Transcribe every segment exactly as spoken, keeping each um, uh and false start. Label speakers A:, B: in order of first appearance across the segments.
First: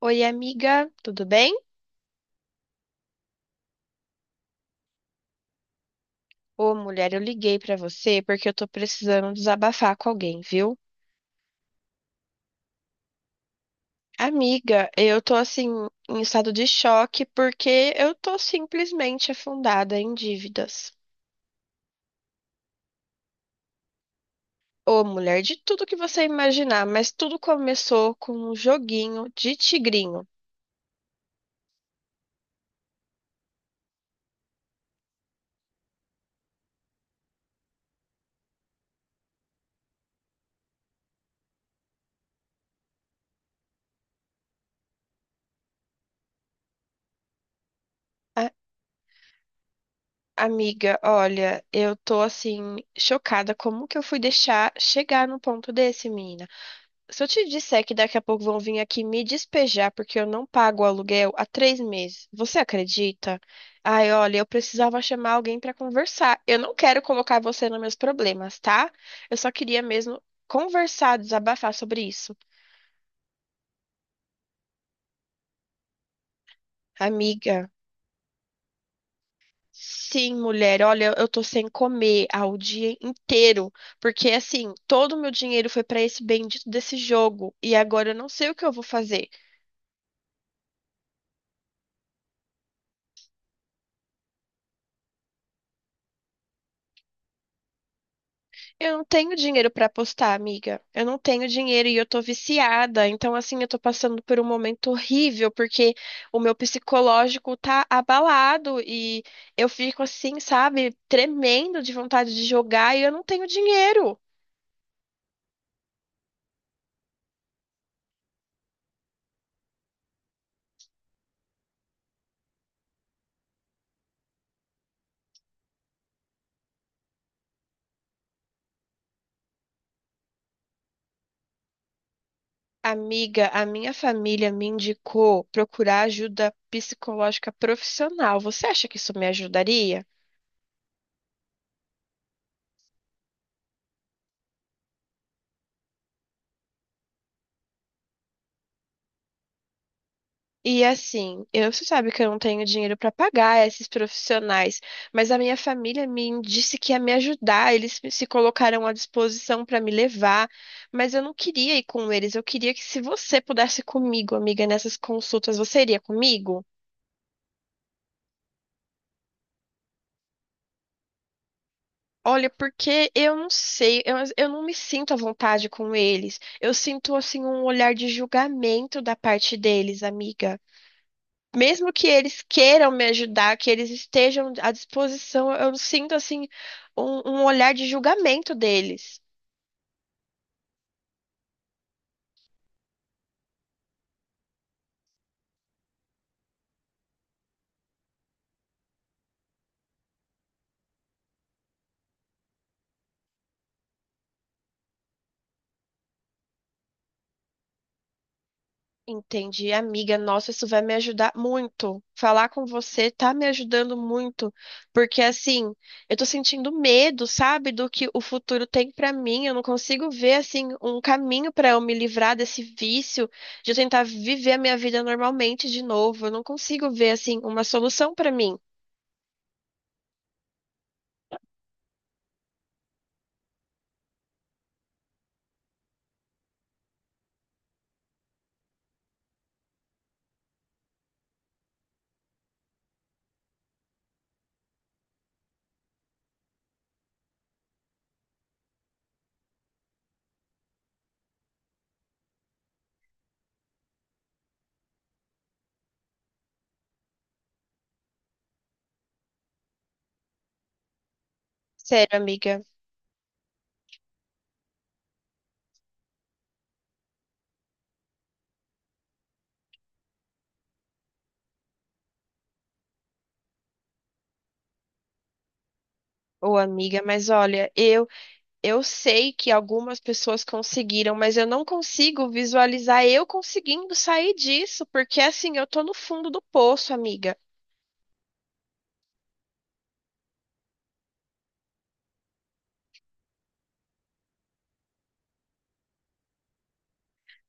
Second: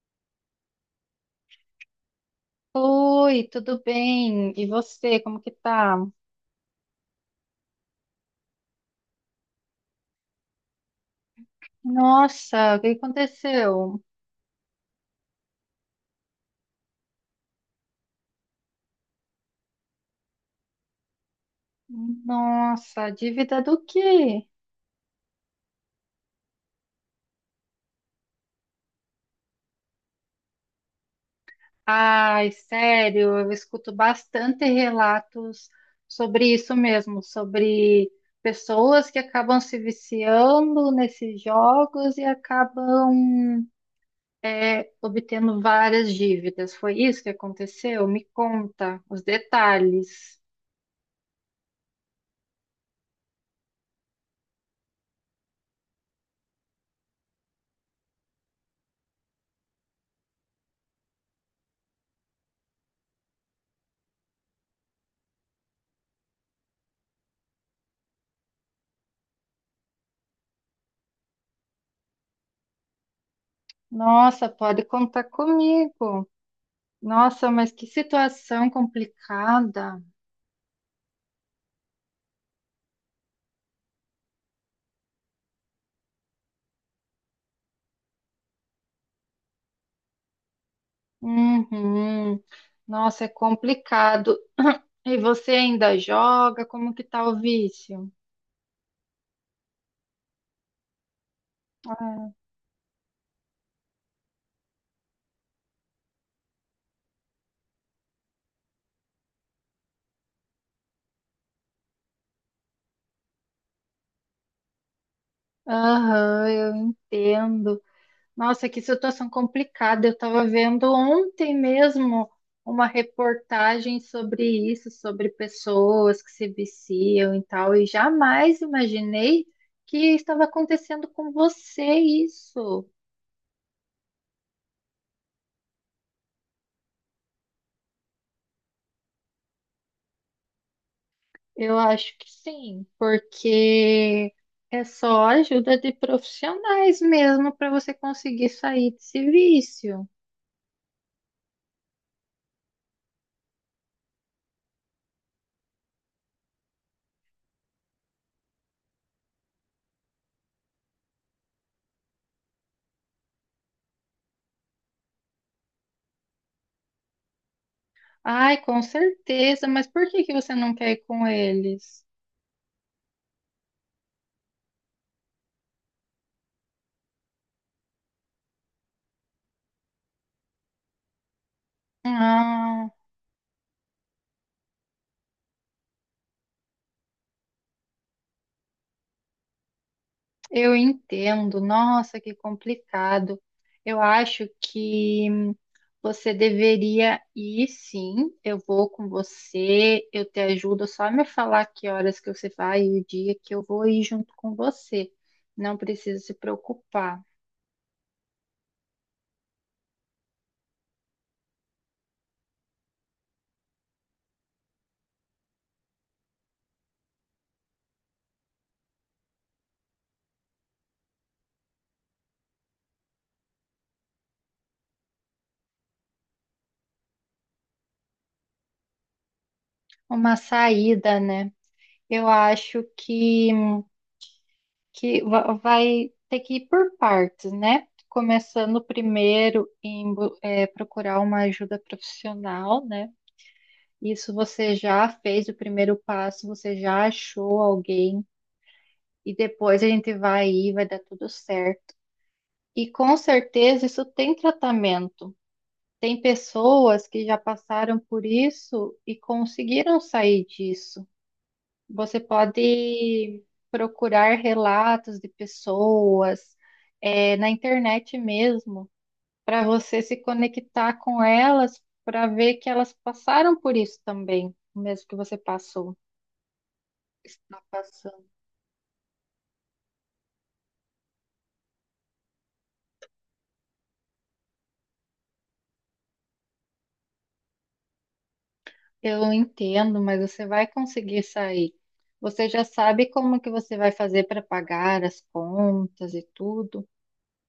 A: Oi, amiga, tudo bem?
B: Oi, tudo bem? E você, como que tá?
A: Ô, mulher, eu liguei pra você porque eu tô precisando desabafar com alguém, viu?
B: Nossa, o que aconteceu?
A: Amiga, eu tô assim em estado de choque porque eu tô simplesmente afundada em dívidas.
B: Nossa, dívida do quê?
A: Ô, mulher, de tudo que você imaginar, mas tudo começou com um joguinho de tigrinho.
B: Ai, sério, eu escuto bastante relatos sobre isso mesmo, sobre pessoas que acabam se viciando nesses jogos e acabam é, obtendo várias dívidas. Foi isso que aconteceu? Me
A: A-
B: conta os detalhes.
A: Amiga, olha, eu tô assim chocada como que eu fui deixar chegar no ponto desse, menina? Se eu te disser que daqui a pouco vão vir aqui me despejar porque eu não pago o aluguel há três meses, você acredita? Ai, olha, eu precisava chamar alguém para conversar. Eu não quero colocar você nos meus problemas, tá? Eu só queria mesmo conversar, desabafar sobre isso.
B: Nossa, pode contar comigo. Nossa,
A: Amiga,
B: mas que situação complicada.
A: sim, mulher, olha, eu tô sem comer há o dia inteiro, porque assim, todo o meu dinheiro foi para esse bendito desse jogo e agora eu não sei o que eu vou fazer.
B: Uhum. Nossa, é complicado. E você ainda joga? Como que tá o vício?
A: Eu não tenho dinheiro pra apostar, amiga. Eu não tenho dinheiro e eu tô viciada. Então, assim, eu tô passando por um momento horrível porque o meu psicológico tá abalado e eu fico assim, sabe, tremendo de vontade de jogar e eu não tenho dinheiro.
B: Aham, eu entendo. Nossa, que situação complicada. Eu estava vendo ontem mesmo uma reportagem sobre isso, sobre pessoas que se viciam e tal, e jamais imaginei que estava acontecendo com você isso.
A: Amiga, a minha família me indicou procurar ajuda psicológica profissional. Você acha que isso me ajudaria?
B: Eu acho que sim, porque é só ajuda de profissionais mesmo para você conseguir sair desse vício.
A: E assim, eu, você sabe que eu não tenho dinheiro para pagar esses profissionais, mas a minha família me disse que ia me ajudar, eles se colocaram à disposição para me levar, mas eu não queria ir com eles, eu queria que se você pudesse ir comigo, amiga, nessas consultas, você iria comigo?
B: Ai, com certeza, mas por que que você não quer ir com eles?
A: Olha, porque eu não sei, eu, eu não me sinto à vontade com eles. Eu sinto assim um olhar de julgamento da parte deles, amiga. Mesmo que eles
B: Ah,
A: queiram me ajudar, que eles estejam à disposição, eu sinto assim um, um olhar de julgamento deles.
B: eu entendo. Nossa, que complicado. Eu acho que você deveria ir, sim. Eu vou com você, eu te ajudo. Só me falar que horas que você vai e o dia que eu vou ir junto com você. Não precisa se preocupar.
A: Entendi, amiga. Nossa, isso vai me ajudar muito. Falar com você tá me ajudando muito, porque assim, eu tô sentindo medo, sabe, do que o futuro tem pra mim. Eu não consigo ver assim um caminho pra eu me livrar desse vício de eu tentar viver a minha vida normalmente de novo. Eu não consigo ver assim uma solução pra mim.
B: Uma saída, né? Eu acho que, que va- vai ter que ir por partes, né? Começando primeiro em bu- eh, procurar uma ajuda profissional, né? Isso, você já fez o primeiro passo, você já achou alguém, e depois a gente vai aí, vai dar tudo certo. E com certeza isso tem tratamento. Tem pessoas que já passaram por isso e conseguiram sair disso.
A: Sério,
B: Você
A: amiga.
B: pode procurar relatos de pessoas, eh, na internet mesmo, para você se conectar com elas, para ver que elas passaram por isso também, o mesmo que você passou,
A: Ô, amiga, mas
B: está
A: olha, eu
B: passando.
A: eu sei que algumas pessoas conseguiram, mas eu não consigo visualizar eu conseguindo sair disso, porque assim, eu tô no fundo do poço, amiga.
B: Eu entendo, mas você vai conseguir sair. Você já sabe como que você vai fazer para pagar as contas e tudo?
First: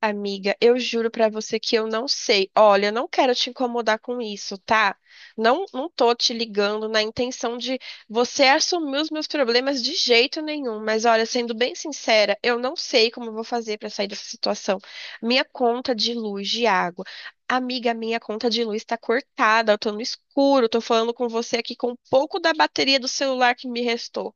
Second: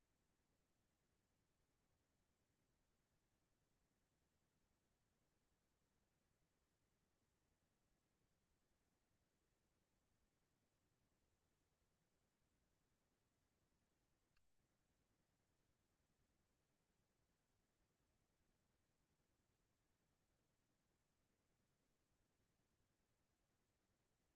A: Amiga, eu juro pra você que eu não sei. Olha, eu não quero te incomodar com isso, tá? Não, não tô te ligando na intenção de você assumir os meus problemas de jeito nenhum, mas olha, sendo bem sincera, eu não sei como eu vou fazer pra sair dessa situação. Minha conta de luz, de água. Amiga, minha conta de luz tá cortada, eu tô no escuro, tô falando com você aqui com um pouco da bateria do celular que me restou.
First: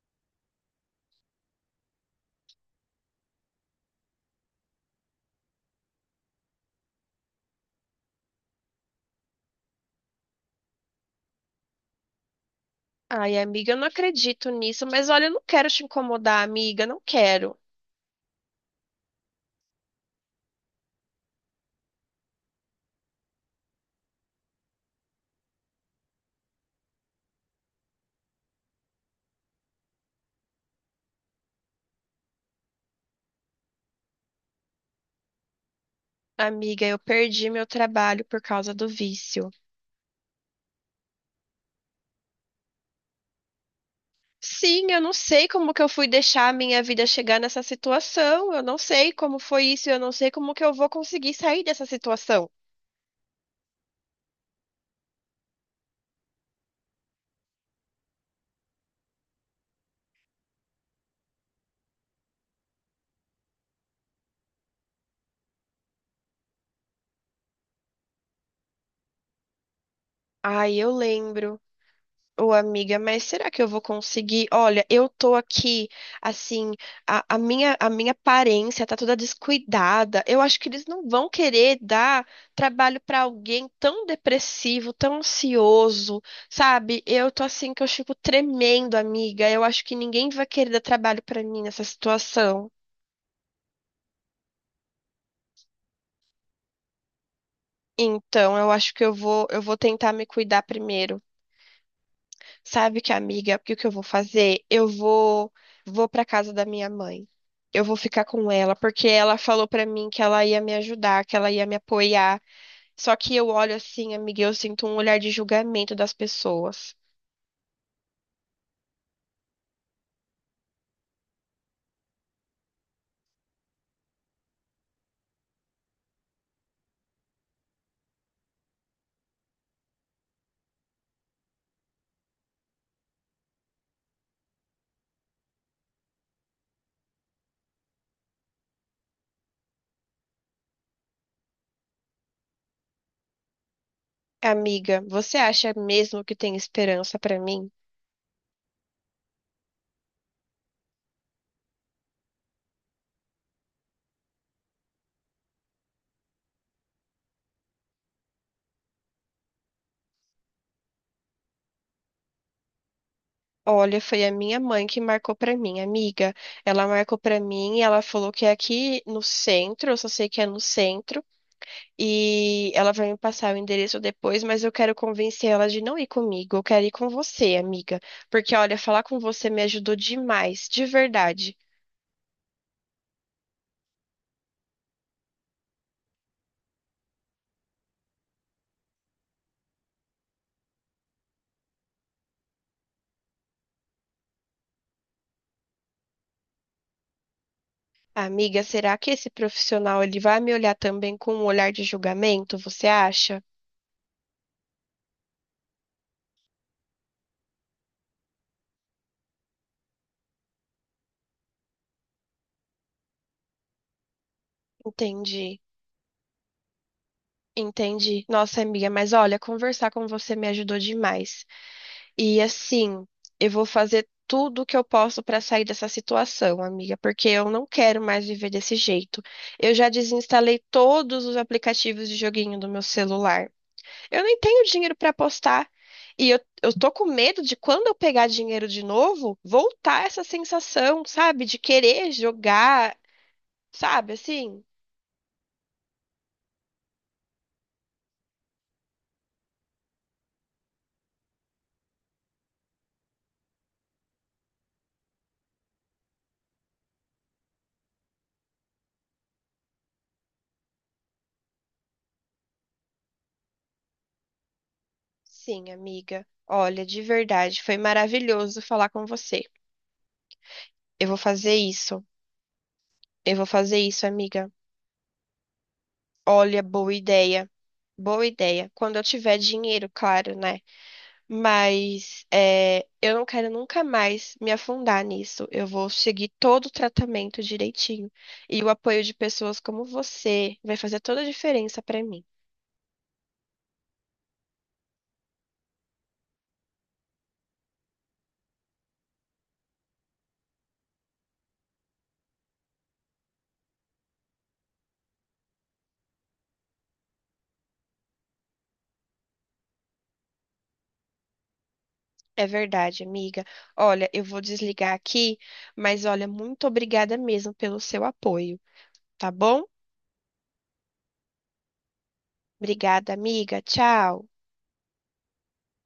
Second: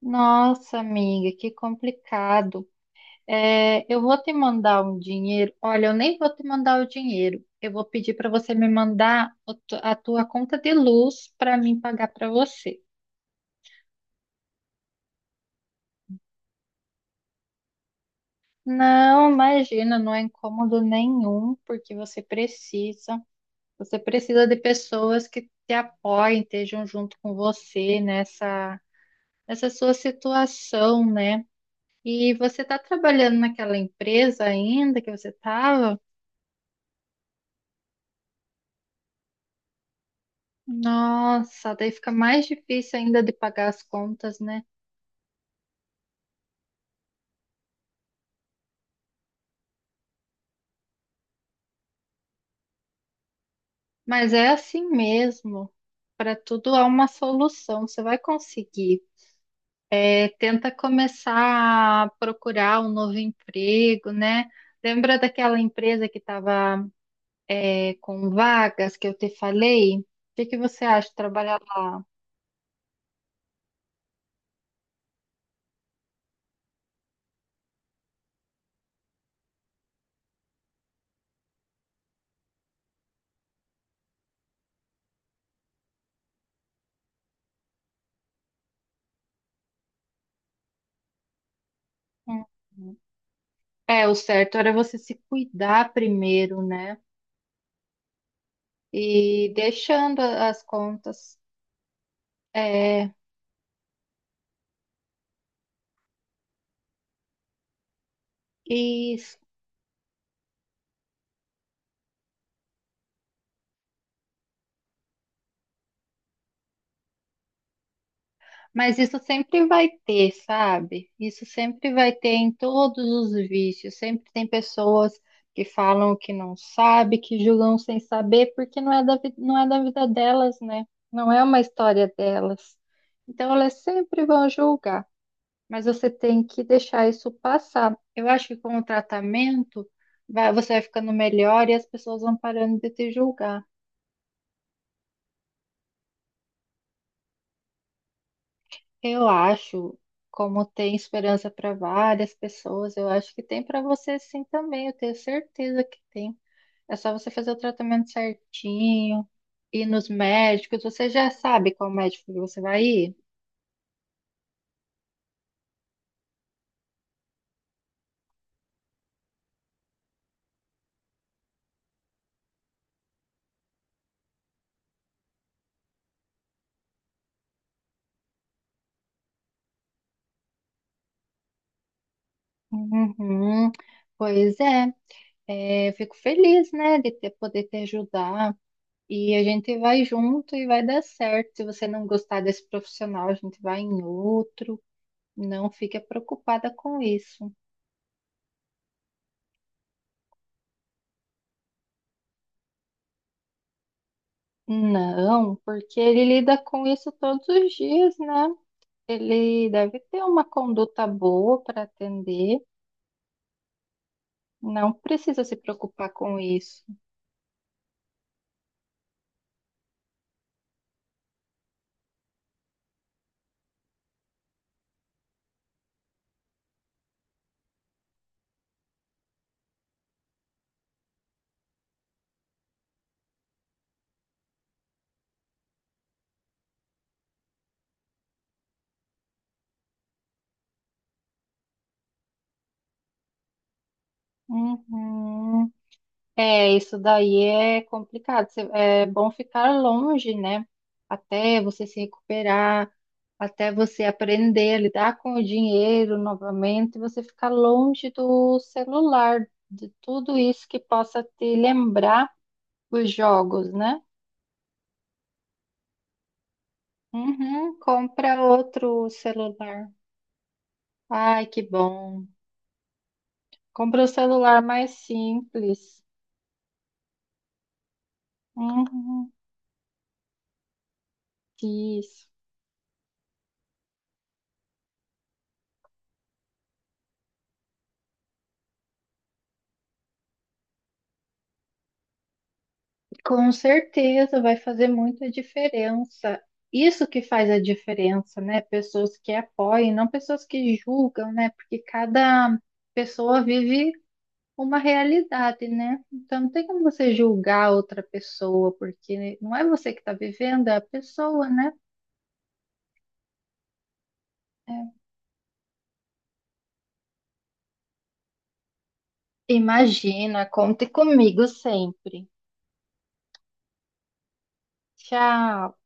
B: Nossa, amiga, que complicado. É, eu vou te mandar um dinheiro. Olha, eu nem vou te mandar o dinheiro. Eu vou pedir para você me mandar o tu- a tua conta de luz para mim pagar para você.
A: Ai, amiga, eu não acredito nisso, mas olha, eu não quero te incomodar, amiga, não quero.
B: Não, imagina, não é incômodo nenhum, porque você precisa. Você precisa de pessoas que te apoiem, estejam junto com você nessa, nessa sua situação, né? E você está trabalhando naquela empresa ainda que você estava?
A: Amiga, eu perdi meu trabalho por causa do vício.
B: Nossa, daí fica mais difícil ainda de pagar as contas, né?
A: Sim, eu não sei como que eu fui deixar a minha vida chegar nessa situação. Eu não sei como foi isso, eu não sei como que eu vou conseguir sair dessa situação.
B: Mas é assim mesmo. Para tudo há uma solução, você vai conseguir. É, tenta começar a procurar um novo emprego, né? Lembra daquela empresa que estava é, com vagas que eu te falei. O que que
A: Ai,
B: você
A: eu
B: acha de
A: lembro.
B: trabalhar lá?
A: Ô, amiga, mas será que eu vou conseguir? Olha, eu tô aqui, assim, a, a minha, a minha aparência tá toda descuidada. Eu acho que eles não vão querer dar trabalho pra alguém tão depressivo, tão ansioso, sabe? Eu tô assim que eu fico tremendo, amiga. Eu acho que ninguém vai querer dar trabalho pra mim nessa situação.
B: Uhum. É, o certo era você se cuidar primeiro, né?
A: Então, eu acho que eu vou,
B: E
A: eu vou tentar
B: deixando
A: me
B: a- as
A: cuidar primeiro.
B: contas.
A: Sabe que
B: É,
A: amiga, porque o que eu vou fazer? Eu vou Vou para casa da minha mãe. Eu vou ficar com ela porque ela
B: isso.
A: falou pra mim que ela ia me ajudar, que ela ia me apoiar. Só que eu olho assim, amiga, e eu sinto um olhar de julgamento das pessoas.
B: Mas isso sempre vai ter, sabe? Isso sempre vai ter em todos os vícios. Sempre tem pessoas que falam que não sabe, que julgam sem saber, porque não é da, vi- não é da vida delas, né? Não é uma história delas. Então elas sempre vão julgar, mas você tem que deixar isso passar. Eu acho que com o tratamento vai- você vai ficando melhor e as pessoas vão parando de te julgar.
A: Amiga, você acha mesmo que tem esperança pra mim?
B: Eu acho, como tem esperança para várias pessoas, eu acho que tem para você sim também, eu tenho certeza que tem. É só você fazer o tratamento certinho, ir nos médicos. Você já sabe qual médico que você vai ir?
A: Olha, foi a minha mãe que marcou pra mim, amiga. Ela marcou pra mim e ela falou que é aqui no centro, eu só sei que é no centro. E ela vai me passar o endereço depois, mas eu quero convencer ela de não ir comigo. Eu quero ir com você, amiga. Porque, olha, falar com você me ajudou demais, de verdade.
B: Uhum. Pois é, é, eu fico feliz, né, de ter, poder te ajudar. E a gente vai junto e vai dar certo. Se você não gostar desse profissional, a gente vai em outro. Não fica preocupada com isso.
A: Amiga, será que esse profissional ele vai me olhar também com um olhar de julgamento, você acha?
B: Não, porque ele lida com isso todos os dias, né? Ele deve ter uma conduta boa para atender. Não precisa se
A: Entendi.
B: preocupar com isso.
A: Entendi. Nossa, amiga, mas olha, conversar com você me ajudou demais. E assim, eu vou fazer tudo o que eu posso para sair dessa situação, amiga, porque eu não quero mais viver desse jeito. Eu já desinstalei todos os aplicativos de joguinho do meu celular. Eu nem tenho dinheiro para apostar. E eu, eu tô com medo de quando eu pegar dinheiro de novo, voltar essa sensação, sabe? De querer jogar, sabe? Assim,
B: Uhum. É, isso daí é complicado. Cê- É bom ficar longe, né? Até você se recuperar, até você aprender a lidar com o dinheiro novamente, você ficar longe do celular, de tudo isso que possa te lembrar os jogos, né?
A: sim, amiga. Olha, de verdade, foi
B: Uhum, compra
A: maravilhoso falar com
B: outro
A: você.
B: celular.
A: Eu vou
B: Ai,
A: fazer
B: que
A: isso.
B: bom.
A: Eu vou fazer
B: Compra
A: isso,
B: um
A: amiga.
B: celular mais simples.
A: Olha, boa ideia. Boa ideia. Quando eu
B: Uhum,
A: tiver dinheiro, claro, né? Mas
B: isso.
A: é, eu não quero nunca mais me afundar nisso. Eu vou seguir todo o tratamento direitinho. E o apoio de pessoas como você vai fazer toda a diferença pra mim.
B: Com certeza vai fazer muita diferença. Isso que faz a diferença, né? Pessoas que apoiam, não pessoas que julgam, né? Porque cada pessoa vive uma realidade, né? Então não tem como você julgar outra pessoa, porque não é você que está vivendo, é a pessoa, né?
A: É verdade, amiga. Olha, eu vou desligar
B: É.
A: aqui, mas olha, muito obrigada mesmo pelo seu apoio, tá bom?
B: Imagina, conte comigo sempre.
A: Obrigada, amiga. Tchau.
B: Tchau.